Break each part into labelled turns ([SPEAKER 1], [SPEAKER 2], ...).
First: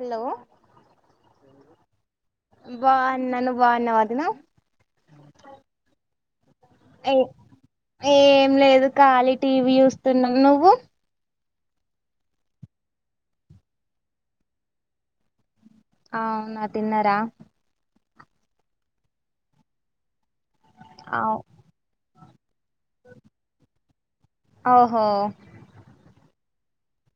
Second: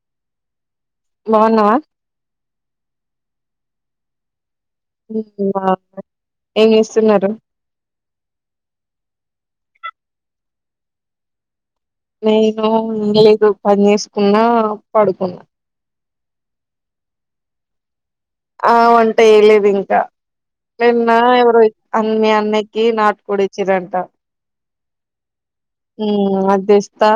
[SPEAKER 1] Hello
[SPEAKER 2] బాగున్నావా
[SPEAKER 1] బాగునా నవ్వు బాగున్నావా వదిన
[SPEAKER 2] [unintelligible]
[SPEAKER 1] ఏ
[SPEAKER 2] చేస్తున్నారు
[SPEAKER 1] ఏం లేదు కాలి టీవీ చూస్తూ నువ్వు
[SPEAKER 2] నేను [unintelligible] లేదు పని చేసుకున్నా పడుకున్నా
[SPEAKER 1] అ అవునా తిన్నారా
[SPEAKER 2] ఆ వంట చేయలేదు ఇంకా ఎన్నా
[SPEAKER 1] అవు
[SPEAKER 2] ఎవరు మీ అన్న కీ నాట్ కుడిచ్చరంట
[SPEAKER 1] ఓహో
[SPEAKER 2] అది తెస్తా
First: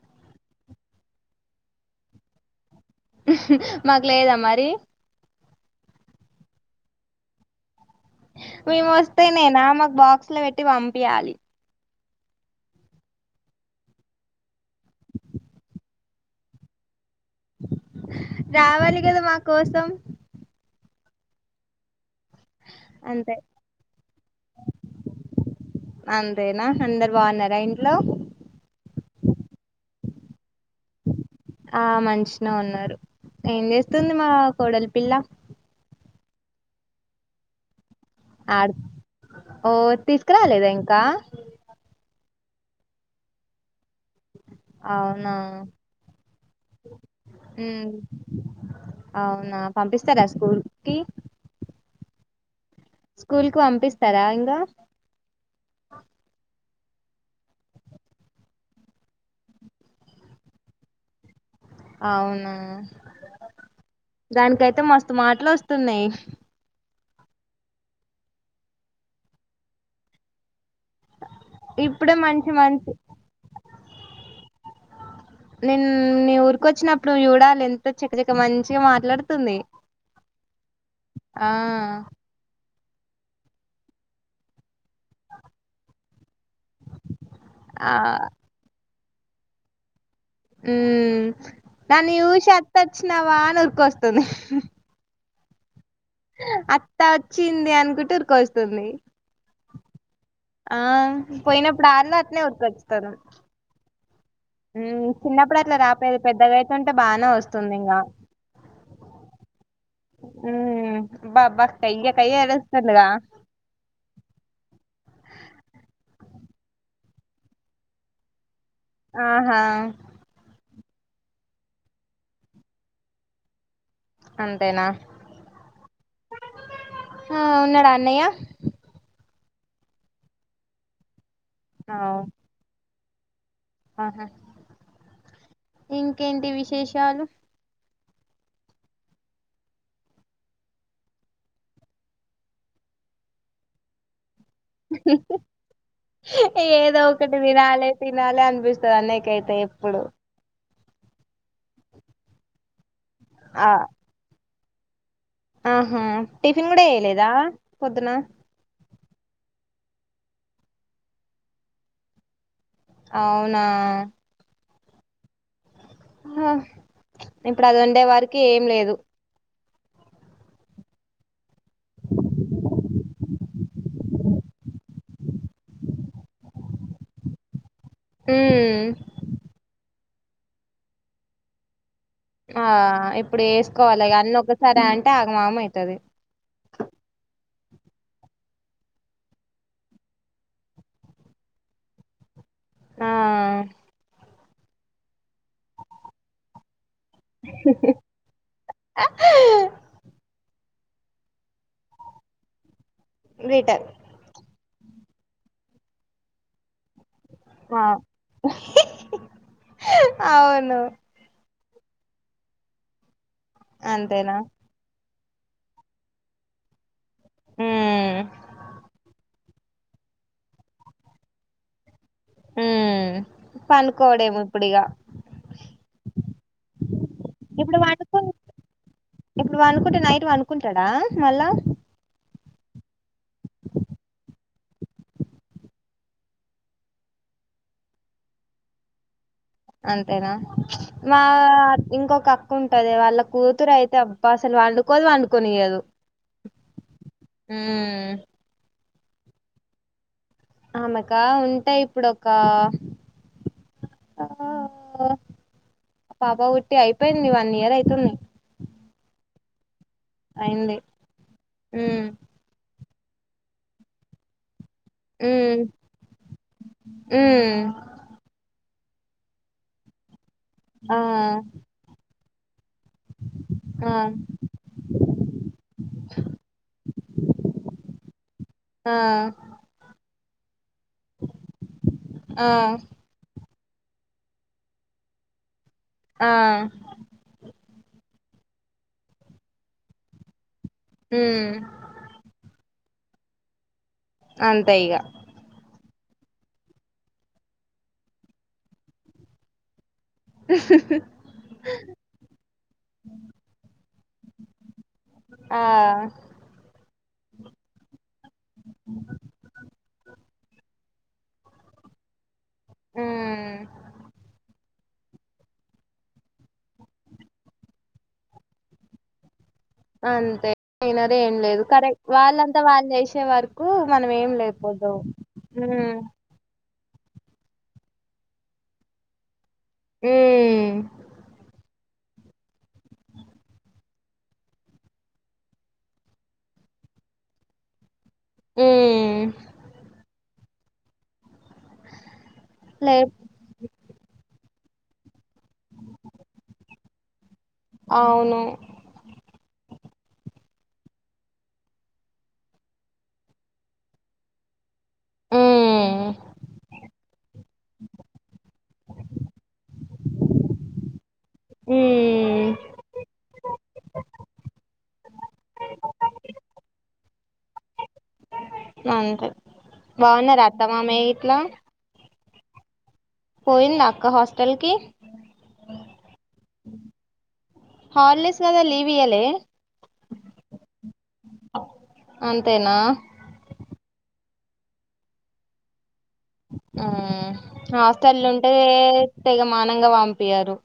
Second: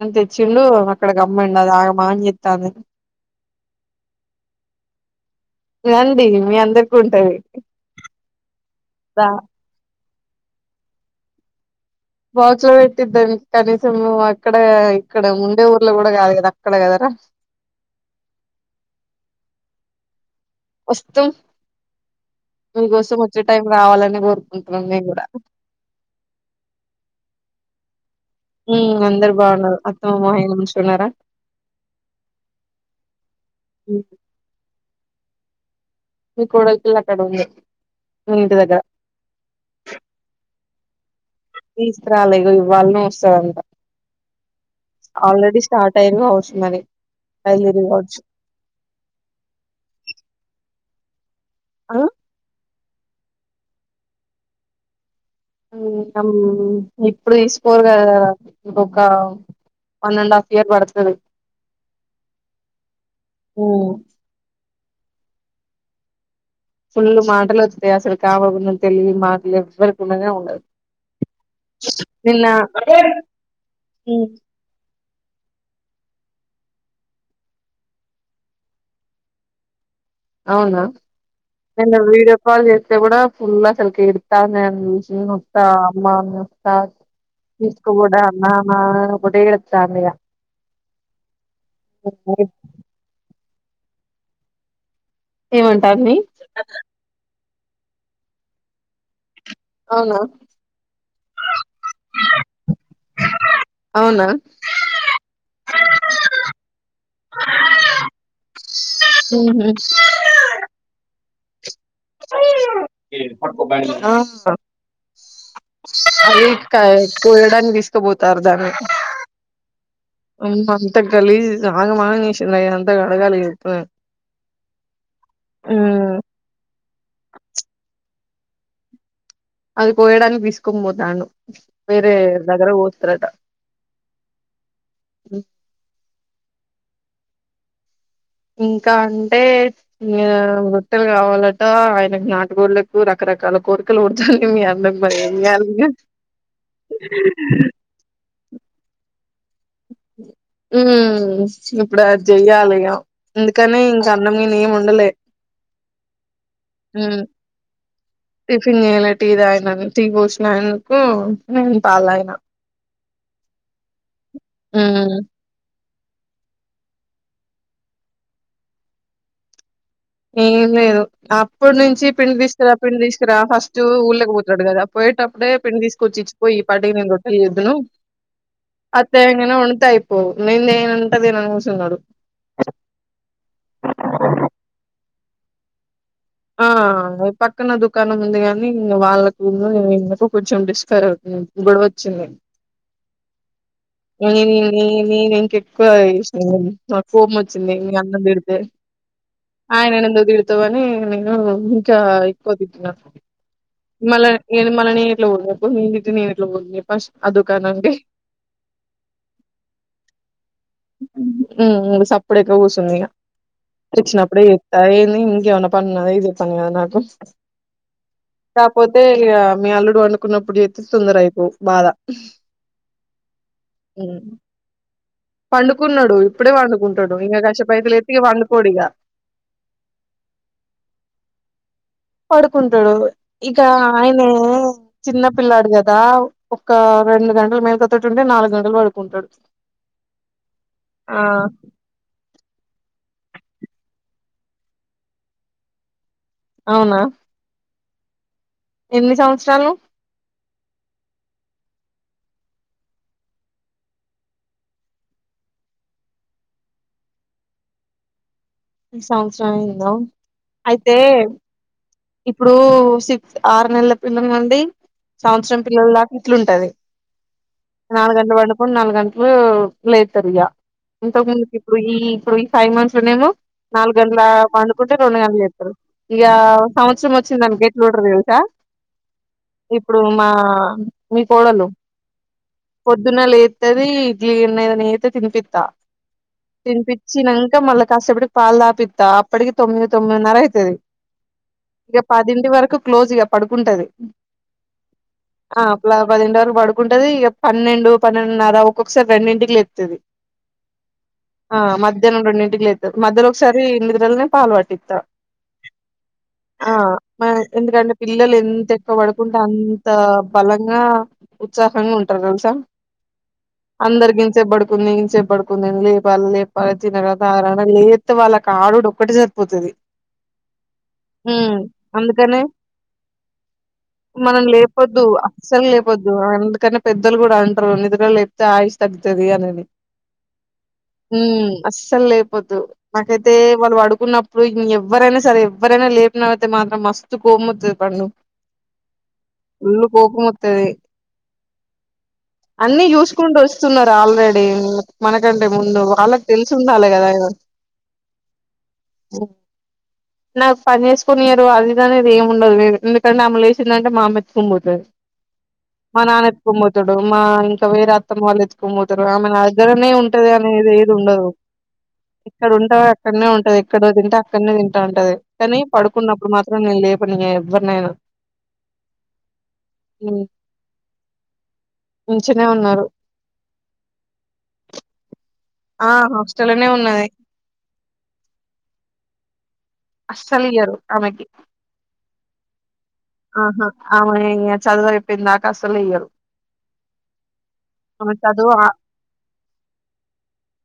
[SPEAKER 2] అని తెచ్చిండు అక్కడ [unintelligible] ఆగం ఆగం చెస్తాంది
[SPEAKER 1] మాకు లేదా మరి
[SPEAKER 2] ఉంది మీ అందరికి ఉంటది
[SPEAKER 1] మెము
[SPEAKER 2] దా
[SPEAKER 1] వస్తెనేనా మాకు బాక్స్ అట్లు పెట్టి పంపియాలి
[SPEAKER 2] బాక్స్ లో పెట్టిద్దాం కనీసం నువ్వు అక్కడ ఇక్కడ ఉండే ఊర్లో కూడా కాదు కదా అక్కడ కదరా
[SPEAKER 1] రావాలి కదా మా కోసం
[SPEAKER 2] వాస్తు మీకోసం
[SPEAKER 1] అంతే
[SPEAKER 2] వచ్చే టైం రావాలని కోరుకుంటున్న మేం కూడా
[SPEAKER 1] అంతేనా అందరు బాగున్నారా ఇంట్లో
[SPEAKER 2] మ్ అందరు బాగుండరు అత్తమ్మ మామయ్య మంచిగున్నారా?
[SPEAKER 1] ఆ మంచినె ఉన్నారు ఏం
[SPEAKER 2] హ్మ్.
[SPEAKER 1] చేస్తుంది మా కోడల్ పిల్ల
[SPEAKER 2] మీ కోడల్ పిల్ల అక్కడ ఉంది మీ ఇంటి
[SPEAKER 1] ఆడ్
[SPEAKER 2] దగ్గర
[SPEAKER 1] ఓ తీసుకురాలేదా ఇం కా
[SPEAKER 2] తీసుకురాలే ఇగో ఇవ్వాళ నే వస్తదంట
[SPEAKER 1] అవునా
[SPEAKER 2] ఆల్రెడీ స్టార్ట్ అయ్యారు కావచ్చు మరి బయలుదేరి
[SPEAKER 1] మ్
[SPEAKER 2] కావచ్చు.
[SPEAKER 1] అవునా పంపిస్తారా స్కూల్ కి
[SPEAKER 2] అ
[SPEAKER 1] స్కూల్ కు పంపిస్తారా ఇంగా
[SPEAKER 2] హ్మ్. అమ్ ఇప్పుడు తీస్కోర్ కదా ఇంకొక వన్ అండ్ హాఫ్ ఇయర్ పడుతది
[SPEAKER 1] అవునా
[SPEAKER 2] హ్మ్
[SPEAKER 1] దానికయితే మ స్త్ మాటలు వస్తున్నాయి
[SPEAKER 2] ఫుల్ మాటలు వస్తాయి అసలు కు ఆమెకు ఉన్న తెలివి మాటలు ఎవ్వరికీ ఉండనె ఉండదు
[SPEAKER 1] ఇప్పుడే మంచి
[SPEAKER 2] నిన్న
[SPEAKER 1] మంచి
[SPEAKER 2] మ్
[SPEAKER 1] నిన్ నీ ఊరికి వచ్చినప్పుడు చూడాలి ఎంత చక్కచక్క మంచిగా మాట్లాడుతుంది.
[SPEAKER 2] అవునా
[SPEAKER 1] ఆ
[SPEAKER 2] నిన్న వీడియో కాల్ చెస్ స్తే కూడా ఫుల్ ఆసలుకి ఏడతాంది నన్ను చూసి నేను ఓత్త అమ్మా నేను త్త
[SPEAKER 1] ఆ
[SPEAKER 2] తీసుకోబో డా అమ్మ మా ఒకటే ఏడుచంది ఇగా
[SPEAKER 1] ఉహ్మ్ నన్నీ చూసి అత్తొచ్చినవా అనీ ఊర్ కోస్తుంది
[SPEAKER 2] ఏమం తన్ని
[SPEAKER 1] వచ్చింది అనుకుంటు ఊరికోస్తుంది
[SPEAKER 2] అవునా
[SPEAKER 1] ఆ పోయినప్పుడు ఆళ్ళ అట్నే ఊరికి వస్తారు
[SPEAKER 2] అవునా
[SPEAKER 1] చిన్నప్పుడు అట్లా రాపోయేది పెద్దగా అయితంటే బానే వస్తుంది ఇంకా
[SPEAKER 2] ఊహు
[SPEAKER 1] ఉహ్ బాబా
[SPEAKER 2] ఆ అది కాయ కోయడానికి తీసుకబోతారు దాన్ని
[SPEAKER 1] ఆహా
[SPEAKER 2] అంత గలీజ్ ఆగంమాగం జేసిందయ్య అంతా కడగాలి ఈగ ఇప్పుడూ
[SPEAKER 1] అంతేనా హు ఉన్నాడా అన్నయ్య
[SPEAKER 2] అది కోయడానికి తీసుకొనీ పోతండు వేరే
[SPEAKER 1] అవు
[SPEAKER 2] దగ్గర కో స్తారట
[SPEAKER 1] ఆహా ఇంకేంటి విష విశేషాలూ
[SPEAKER 2] ఇంకా అంటే ఇగ బట్టలు కావాలట ఆయనకు నాటుగోళ్లకు రకరకాల కోరికలు కొరతాళ్ళు మీ అన్నకి బలే ఇయ్యాలిగా
[SPEAKER 1] విస్తా అన్నయ్యకయితే రే పుడు
[SPEAKER 2] ఉహ్మ్ ఇప్పుడు అది చెయ్యాలిగా
[SPEAKER 1] ఆ
[SPEAKER 2] అందుకని ఇంక అన్నం ఏం వండలే
[SPEAKER 1] ఆహా టిఫిన్ కూడా
[SPEAKER 2] హ్మ్
[SPEAKER 1] వేయలేదా
[SPEAKER 2] టిఫిన్ చేయలే టీ తాగిన టీ కోసిన ఆయనకు నేను పాలయన
[SPEAKER 1] అవునా
[SPEAKER 2] ఆ
[SPEAKER 1] ఆ ఇప్పుడు అది వండే వారికి ఏం లేదు
[SPEAKER 2] ఎం లేదు ఆ ఇప్పుడు నుంచి పిండి తీసుకుారా పిడి తీసు ఇరా ఫస్ట్ ఊళ్ళకి పోతున్నాడు కదా పోయేటప్పుడే పిండి తీసుకొచ్చి ఇచ్చిపోయి పాటికిేను రొట్టలు చేద్దును
[SPEAKER 1] ఉమ్,
[SPEAKER 2] అత్తయ్య నేను వండితే అయిపోయే ఓ మేందేనంటా నేని అనుగుతున్నాడు
[SPEAKER 1] ఆ ఇప్పుడు వేసుకోవాలి అన్నీ ఒకసారి అంటే ఆగం ఆగమా అయతుది
[SPEAKER 2] ఆ పక్కన దుకాణం ఉంది కానీ ఇం వాళ్ళకుందు ఇకు కొంచెం డిస్క గుడ వచ్చింది
[SPEAKER 1] ఆ
[SPEAKER 2] వరి మీర ఎక్కువ ఇష్ట నాకు ఫోమ్ వచ్చింది మీ అన్నం తిడితే ఆయననందు తితే అని నేను ఇంకా ఎక్కువ ద
[SPEAKER 1] రిటర్న్
[SPEAKER 2] మళ నేను మనని ఇట్లా వదుప్పుడు మీీ జిట్ నేను ఇట్ల వ ఫస్ట్ అదకా
[SPEAKER 1] ఆ
[SPEAKER 2] నండి
[SPEAKER 1] అవును ఉన్న
[SPEAKER 2] ఉ సప్పుడక ఊసుుందిగా
[SPEAKER 1] అంతేనా
[SPEAKER 2] తెచ్చినప్పుడే చేస్తా ఈవినింగ్ వ పద ఇది పను అద నాకు
[SPEAKER 1] ఉమ్
[SPEAKER 2] కాకపోతే మే అల్లుడు వండుకున్నప్పుడు చేతే తొందర అయిపో బా
[SPEAKER 1] ఉ పనుకోడేము ఇప్పుడిగా
[SPEAKER 2] పండుకున్నాడు ఇప్పుడే వండుకుంటాడు ఇంకా కస్
[SPEAKER 1] ఇప్పుడు
[SPEAKER 2] సెపయితే
[SPEAKER 1] పనుకు
[SPEAKER 2] ఎత్కి పండుకోడిక
[SPEAKER 1] ఇప్పుడు పనుకుంటే నైట్ పనుకుంటాడా మళ్ళా
[SPEAKER 2] పడుకుంటాడు ఇక ఆయనే చిన్న పిల్లాడు కదా ఒక రెండు గంటల మేలుకతోటి ఉంటే నాలుగు గంటలు పడుకుంటాడు
[SPEAKER 1] అంతేనా మా
[SPEAKER 2] ఆ
[SPEAKER 1] ఇంకొక అక్క ఉంటది వాళ్ళ కూతురు అయితే అబ్బా అసలు వండుకోదు వండుకనియదు
[SPEAKER 2] అవునా
[SPEAKER 1] ఆ [inaudible]
[SPEAKER 2] ఎన్ని సంవత్సరాలు
[SPEAKER 1] అమెకా ఉంటాయి ఇప్పుడోకా పాప కుుట్టి అయిపోయింది వన్ ఇయర్ అయితుంది
[SPEAKER 2] సంవత్సరమైంది హలో
[SPEAKER 1] అయింది
[SPEAKER 2] అయితే
[SPEAKER 1] హ్మ్
[SPEAKER 2] ఇప్పుడు సిక్స్ ఆరు నెలల పిల్లని అండి సంవత్సరం
[SPEAKER 1] హ్మ్
[SPEAKER 2] పిల్లల దాకా ఇట్లుంటది.
[SPEAKER 1] హ్మ్
[SPEAKER 2] నాలుగు గంటల పడు మూడు నాలుగు గంటలు లేతారు ఇగ
[SPEAKER 1] ఆ
[SPEAKER 2] ఇంతకు ముందు ఇపుడు ఈ స ఫైవ్ మంత్స్ లోనే ఏమో
[SPEAKER 1] ఆ
[SPEAKER 2] నాలుగు గంటల పండుకుంటే రెండు గంటలుకి లేతారు ఇక సంవత్సరం వచ్చింది అనుకో గే ఎట్లుంటారో తెలుస
[SPEAKER 1] ఆ
[SPEAKER 2] ఇప్పుడు మా మీ కోడలు
[SPEAKER 1] ఆ
[SPEAKER 2] పొద్దున లే ఇది ఇడ్లీ ఎన్నయిద న అయితే తిని పిత్త
[SPEAKER 1] ఆ
[SPEAKER 2] తినిపచ్చినానంక మళ్ళీ కష్టపడు పాల్ద పిత్త అప్పటికి తొమ్మిది తొమ్మిదిన్నర అయితది
[SPEAKER 1] హ
[SPEAKER 2] ఇక పదింటి వరకు క్లోజ్గా పడుకుంటది.
[SPEAKER 1] అంతెయిగా
[SPEAKER 2] ఇలా పదింటి వరకు పడుకుంటది. ఇక పన్నెండు పన్నెండున్నర ఒక్కొక్కసారి రెండింటికి లేతది. ఆ మధ్యాహ్నం రెండుంటికి లేతది మధ్యాహ్నం ఒకసారి ఇ వెలనే పాల పట్టిత
[SPEAKER 1] ఆ
[SPEAKER 2] ఆ మ ఎం పిల్లలు ఎంత ఎక్కువ పడుకుంటే అంత బలంగా ఉత్సాహంగా ఉంటారు తెలుసా
[SPEAKER 1] హ్మ్
[SPEAKER 2] అందరగిన్స బడు కు ఇం చె పడుకుందిని లేప లేపి తిన కదా ఆ లేతే వాళ్ళ ఆడడు ఒక్కటి సరిపోతుది.
[SPEAKER 1] అంతే అయినరే ఏం లేదు కరెక్ట్
[SPEAKER 2] అందుకనే
[SPEAKER 1] వాళ్ళంతా వాళ్ళు చేసే వరకు మనం ఏం లేపోదుం
[SPEAKER 2] లేపొద్దు అస్సలు
[SPEAKER 1] హు
[SPEAKER 2] లేపొద్దు అందుకనే పెద్దలు కూడా అంటారు నిద్రలు లేప్తే ఆయుష్ తగ్తుది అనేది
[SPEAKER 1] మ్మ్
[SPEAKER 2] ఉ అస అసలు లేపోద్దు. నాకైతే వాళ్ళు ప డుకున్నప్పుడు ఎవరైనా సరే ఎవ్వరైనా లే ఇలా ఐతె మాత్రం మస్తు కోపము వత్తది పండు.
[SPEAKER 1] ఊ
[SPEAKER 2] తా అన్ని
[SPEAKER 1] లే
[SPEAKER 2] చూసుకుంటూ వస్తున్నారు ఆల్రెడీ మ ఎందుకంటే ముందు వాళ్ళకి తెలిసి ఉండాలి గదా ఇగ
[SPEAKER 1] అవును
[SPEAKER 2] పో నాకు పనిచేస్ కొనీయరు అది ఇది అనేది ఏమి ఉండదు ఎందుకంటే ఆమె లేసిందంటే మా అమ్మ ఎత్తుకుని పోతాది. మా
[SPEAKER 1] మ్మ్
[SPEAKER 2] నాన్న ఎత్తుకొని పోతాడు. మా ఇంకా వేరే అత్తమ్మ వాళ్ళు ఎత్తుకొని పోతారు. ఆమె నా దగ్గరనే ఉంటది అనేది ఏది ఉండదు. ఎక్కడ ఉంటే అక్కడనే ఉంటది. ఎక్కడ తింటే అక్కడనే తింటా ఉంటది. కానీ ఉన్నప్పుడు మాత్రం నీను లేపను ఇగ ఎవ్వరినైనా
[SPEAKER 1] అంతే బావున్నారా అత్త మామయ్య గిట్ల
[SPEAKER 2] నుంచనే ఉన్నారు
[SPEAKER 1] పోయిందా అక్క హాస్టల్ కి
[SPEAKER 2] ఆ హాస్టల్నే ఉన్నది.
[SPEAKER 1] హాలిడేస్ కదా లీవ్ ఇయ్యలే
[SPEAKER 2] అస్సలు ఇయ్యరు అమెకి
[SPEAKER 1] అంతేనా
[SPEAKER 2] ఆహా ఆమె చదువు అయిపోయిందాక అసలు ఇయ్యరు
[SPEAKER 1] ఆ
[SPEAKER 2] ఆమె
[SPEAKER 1] హాస్టల్లు
[SPEAKER 2] చదువు
[SPEAKER 1] ఉంటే
[SPEAKER 2] ఆ
[SPEAKER 1] తెగ మానంగా పంపీయరు.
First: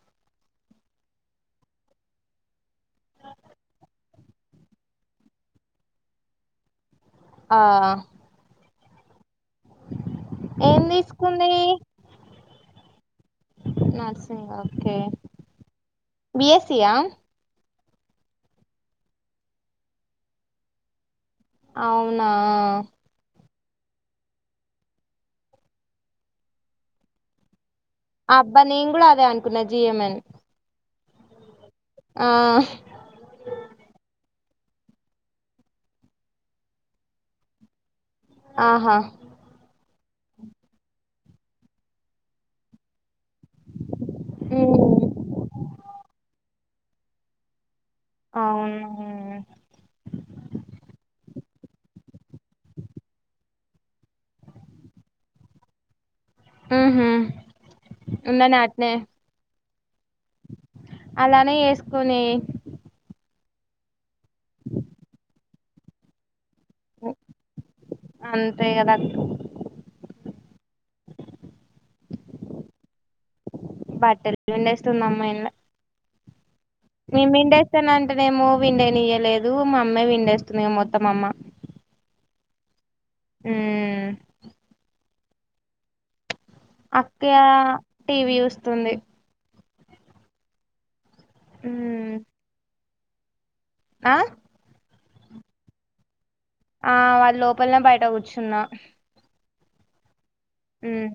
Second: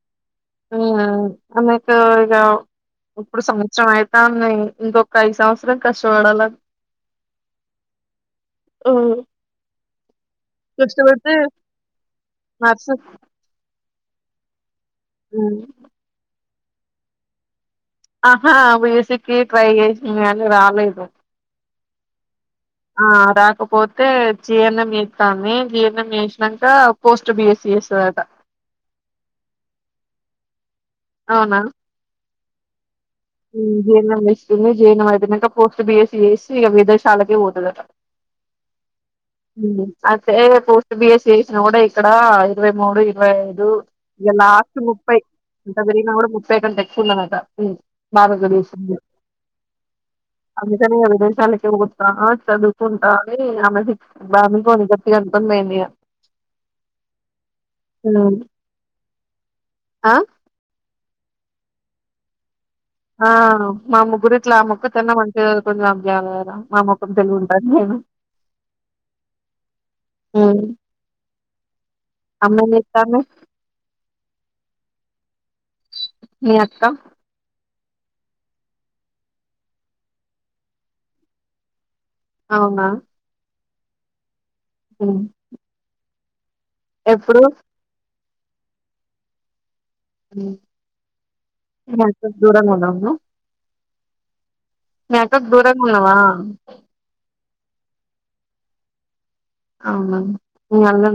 [SPEAKER 2] హ్మ్ అమెకు ఇగ ఇప్పుడు సంవత్సరం అయితాంది. ఇంకొక ఐదు సంవత్సరం కష్టపడాల
[SPEAKER 1] ఆ
[SPEAKER 2] హ్మ్
[SPEAKER 1] ఏం
[SPEAKER 2] కష్టపడితే
[SPEAKER 1] తీసుకుంది
[SPEAKER 2] మ్యాథ్స్
[SPEAKER 1] సేవా
[SPEAKER 2] హ్మ్
[SPEAKER 1] బి ఎస్సీ యా
[SPEAKER 2] ఆహా బిసీకి ట్రై చేసింది గాని రాలేదు
[SPEAKER 1] అవునా
[SPEAKER 2] ఇగ పోతే జి ఎన్ ఎం చేస్తాంది. జిఎన్ఎం చేసినంక పోస్ట్ బి ఎస్సి చేస్
[SPEAKER 1] అబ్బా నేను కూడా అదే అనుకున్నా జి ఎం ఎన్
[SPEAKER 2] అవునా
[SPEAKER 1] ఆ
[SPEAKER 2] జి ఎన్ ఎం చేస్తుంది. జిఎన్ఎం అయితున్నాక పోస్ట్ బిఎస్సి చేసి ఇక విదేశాలకే పోతదట.
[SPEAKER 1] ఆహా
[SPEAKER 2] ఉమ్, అయితే పోస్ట్ బి ఎస్సీ చేసిన కూడా ఇక్కడ ఇరవై మూడు ఇరవై ఐదు ఇగ లాస్ట్ ముప్పై
[SPEAKER 1] ఉమ్,
[SPEAKER 2] అంత పెరిగిన కూడా ముప్ తేకుంటే ఎక్కువున్నదట హ్మ్
[SPEAKER 1] అవును
[SPEAKER 2] భారతదేశం అందుకనే వేరే దేశాలకి చదువుకుంటా ఆ చదువుకుంటా అని ఆమె ఫిక్స్ బామె తోని గట్టి గా అంటందేంది.
[SPEAKER 1] ఊహూ ఉన్నానే ఆట్నే
[SPEAKER 2] ఆ
[SPEAKER 1] అలానే ఏసుకుని
[SPEAKER 2] ఆ మా ముగ్గురిట్ల ఆ ముక్క తనే మంచిగా చదువుకొని జాబ్ చేయలి కదా. మా ముఖం తెలిగు ఉంటాను నేను
[SPEAKER 1] అంతే కదా
[SPEAKER 2] అమ్మా ఇస్తాను
[SPEAKER 1] దవిస్తంది అమ్మాయిల
[SPEAKER 2] మియక్క
[SPEAKER 1] స్థానంటేనేమో విండనివయలేదు మామ్మే విండేస్తుంది మొత్తం అమ్మ
[SPEAKER 2] అవునా
[SPEAKER 1] ఉమ్
[SPEAKER 2] ఉమ్
[SPEAKER 1] అక్య
[SPEAKER 2] ఎప్పుడు
[SPEAKER 1] టీవీ చుస్తుంది
[SPEAKER 2] ఉ మ దూరం ఉన్నా ఆ
[SPEAKER 1] అ
[SPEAKER 2] మ్యాకక్ దూరంగున్నవా
[SPEAKER 1] ఆ వాళ్ళ లోపలనబయట కూర్చున్న
[SPEAKER 2] అవున అ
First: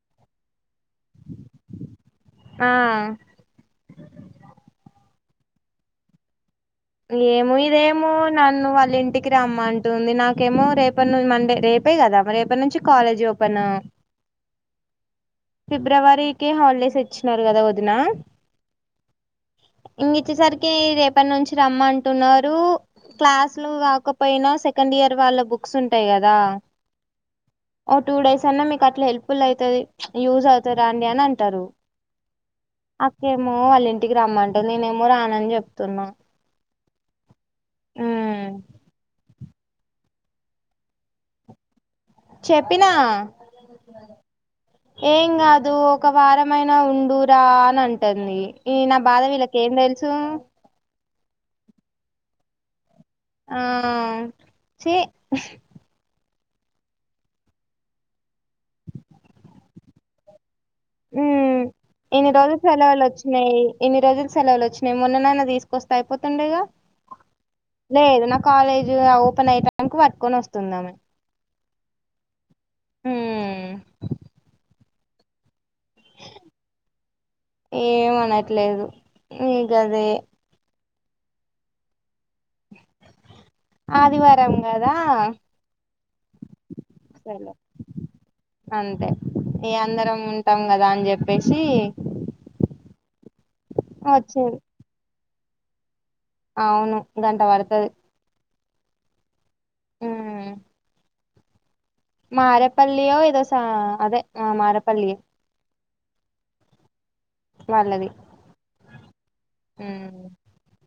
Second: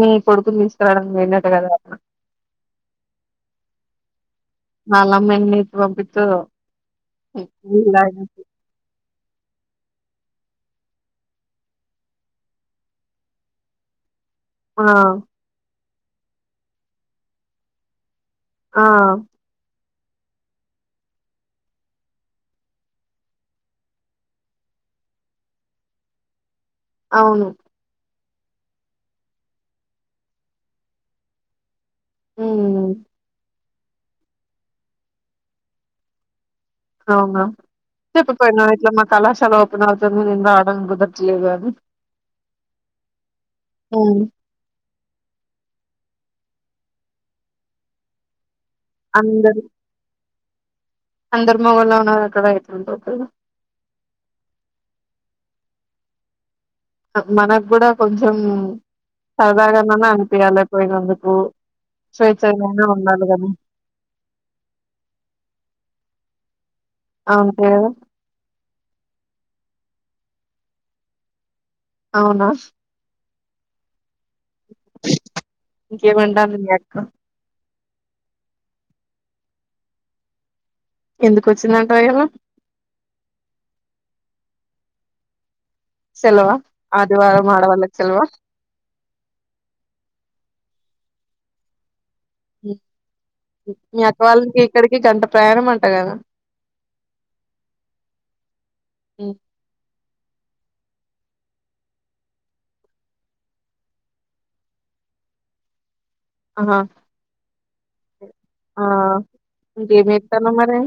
[SPEAKER 2] మీ పడుతుందిస్ మన్నట కథ
[SPEAKER 1] ఆ
[SPEAKER 2] అల్లమ్మ అన్నింటికి పంపితదో
[SPEAKER 1] ఏమో ఇదేమో నన్ను వాళ్ళ ఇంటికి రామంటుంది నాకేమో రేప మండే రేపే కదా రేప నుంచి కాలేజ్ ఓపెన్ ఉ
[SPEAKER 2] ఆ
[SPEAKER 1] ఫిబ్రవరికి హాలిడేస్ ఇచ్చినారు కదా వదిన
[SPEAKER 2] ఆ
[SPEAKER 1] ఇంగిచ్చేసరికి రేపటి నుంచి రమ్మంటున్నారు క్లాస్లు కాకపోయినా సెకండియర్ వాళ్ళ బుక్స్ ఉంటాయి కదా
[SPEAKER 2] అవును
[SPEAKER 1] ఓ టూ డేస్ అన్నా మీకు అట్లా హెల్ప్ఫుల్ అయితది యూజ్ అయితది రండి అని అంటరు
[SPEAKER 2] హ్మ్
[SPEAKER 1] అక్కేమో వాళ్ళ ఇంటికి రమ్మంటరూ నేనేమో రానని చెప్తున్నా
[SPEAKER 2] అవున చెప్పపోయినా ఇట్లా మా కళాశాల ఎప్పంది నింద ఆడాడం కుదర్ట్లేదని
[SPEAKER 1] చెప్పినా
[SPEAKER 2] హ్మ్
[SPEAKER 1] ఏంగాదు ఒక్క వారమయినా ఉడుూరా అని అంటుంది ఈ నా బాధ విల్లకేం తెలుసు
[SPEAKER 2] అందర్మగంలో ఉన్నక్కడ అయితు ఉంటు
[SPEAKER 1] ఆ చి [unintelligible]
[SPEAKER 2] మనకు కూడా కొంచెము సరదాగనన్న అనిపియాలి
[SPEAKER 1] ఉ
[SPEAKER 2] పోయినందుకు
[SPEAKER 1] ఇన్ని రోజులు
[SPEAKER 2] స్వేచ్ఛగానే
[SPEAKER 1] సెలవులు
[SPEAKER 2] ఉండాలి కదా
[SPEAKER 1] వచ్చినాయి ఇన్ని ఉ ఉ యిన్ని రోజులు సెలవులు వచ్చినాయి యిన్ని రోజులు సెలవులు వచ్చినాయి మొన్ననైనా తీసుకొస్తా అయిపోతుండేగా
[SPEAKER 2] అంతే కదా
[SPEAKER 1] లేదు నా కాలేజీ ఆ ఓపెన్ అయి మంకు వట్టుకొని వస్తుంది ఆమె
[SPEAKER 2] అవునా
[SPEAKER 1] ఊ
[SPEAKER 2] ఇంకేమంటంది మీ అక్క
[SPEAKER 1] ఏమనట్లేదు ఇ గదే
[SPEAKER 2] ఎందుకొచ్చిందంట ఇయాల
[SPEAKER 1] ఆదివారం కదా ఆ
[SPEAKER 2] సెలవా ఆదివారం
[SPEAKER 1] సర్లే
[SPEAKER 2] ఆడవాళ్ళకి సెలవా
[SPEAKER 1] అంతే ఈ అందరం ఉంటాం కదా అని చెప్ బెశీ
[SPEAKER 2] మీ అక్కవాళ్ళు
[SPEAKER 1] వచ్చింది
[SPEAKER 2] ఇంకా ఇక్కడికి జంట ప్రయాణమంట కదా
[SPEAKER 1] అవును గంట వడుతది
[SPEAKER 2] ఉ
[SPEAKER 1] ఊ మారపల్లి ఓ ఏదో సా అదే ఆ మారపల్లియే
[SPEAKER 2] హా
[SPEAKER 1] వాళ్ళది
[SPEAKER 2] ఆ ఇంకేం
[SPEAKER 1] ఉహు
[SPEAKER 2] చేత్తన్నావ్ మరి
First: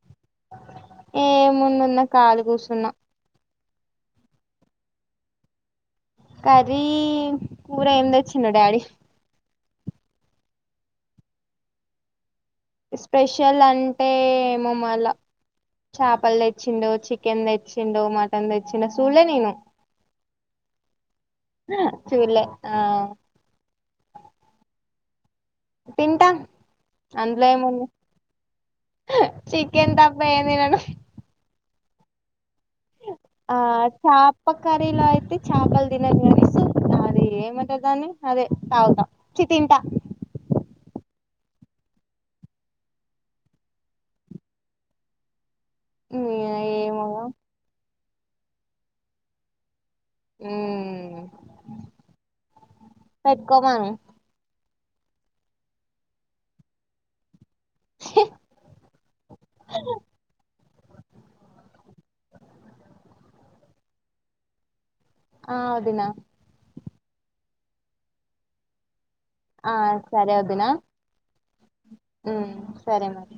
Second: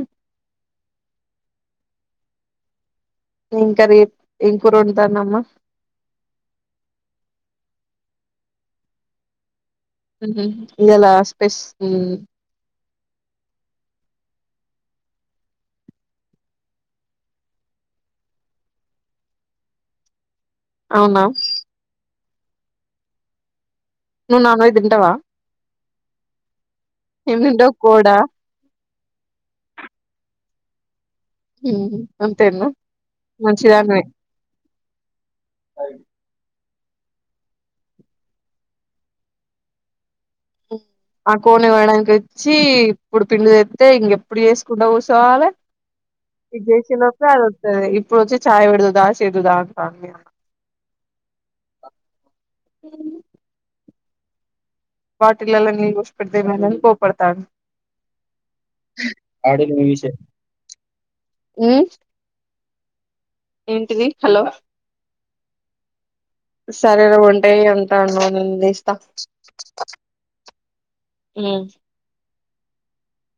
[SPEAKER 1] యే ముందున్న కాలి కూసున్న
[SPEAKER 2] ఎం కర్రీ ఎం కురోండుతందమ్మా.
[SPEAKER 1] కర్రీ కూర ఎం తెచ్చిండు డాడీ
[SPEAKER 2] హుమ్ ఇయ్యాల స్పెస్ హ్ం
[SPEAKER 1] స్పెషల్ అంటే ఏమో మల్ల చాపలు తెచ్చిండో చికెన్ తెచ్చిండో మటన్ తెచ్చిండో సులే నేను
[SPEAKER 2] అవునా
[SPEAKER 1] సులే ఆ
[SPEAKER 2] నువు నాన్వెజ్ తింటవా
[SPEAKER 1] తింటా
[SPEAKER 2] ఏం
[SPEAKER 1] అందులో
[SPEAKER 2] తింటావు
[SPEAKER 1] ఏముంది
[SPEAKER 2] కోడా
[SPEAKER 1] హా చికెన్ తప్ప ఎం తినను
[SPEAKER 2] హుమ్ అంత్ తిన్ను మంచిదానీవే
[SPEAKER 1] కరీలో అయితే చాపల్ దినను నిసు అది ఏమంటరు దాన్ని అదే తాగుతా చి తింటా
[SPEAKER 2] హుమ్ ఆ కోని కోయడానికి ఇచ్చి ఇప్పుడు పిండి తేత్తే ఇంకెప్పుడు చేసుకుంట కూసోవాలె ఇది
[SPEAKER 1] ఏమోగా
[SPEAKER 2] జేసేలోపే అదత్తది ఇప్ ఇప్పుడు వొచ్చి చాయ వెడుదువు దా సెద్దువు దా
[SPEAKER 1] ఊ పెట్కోమను.
[SPEAKER 2] బాటిలల్లా నీళ్లు పోసి పెడితే ఎమైదని కోపడతాడు. ఆడు మివిషే ఏంటిని హలోలో
[SPEAKER 1] ఆ అదిన
[SPEAKER 2] సరేరా ఉంటాయి ఉంటానుంది ఇస్తా
[SPEAKER 1] ఆ సర అదిన
[SPEAKER 2] అ
[SPEAKER 1] సరే మరి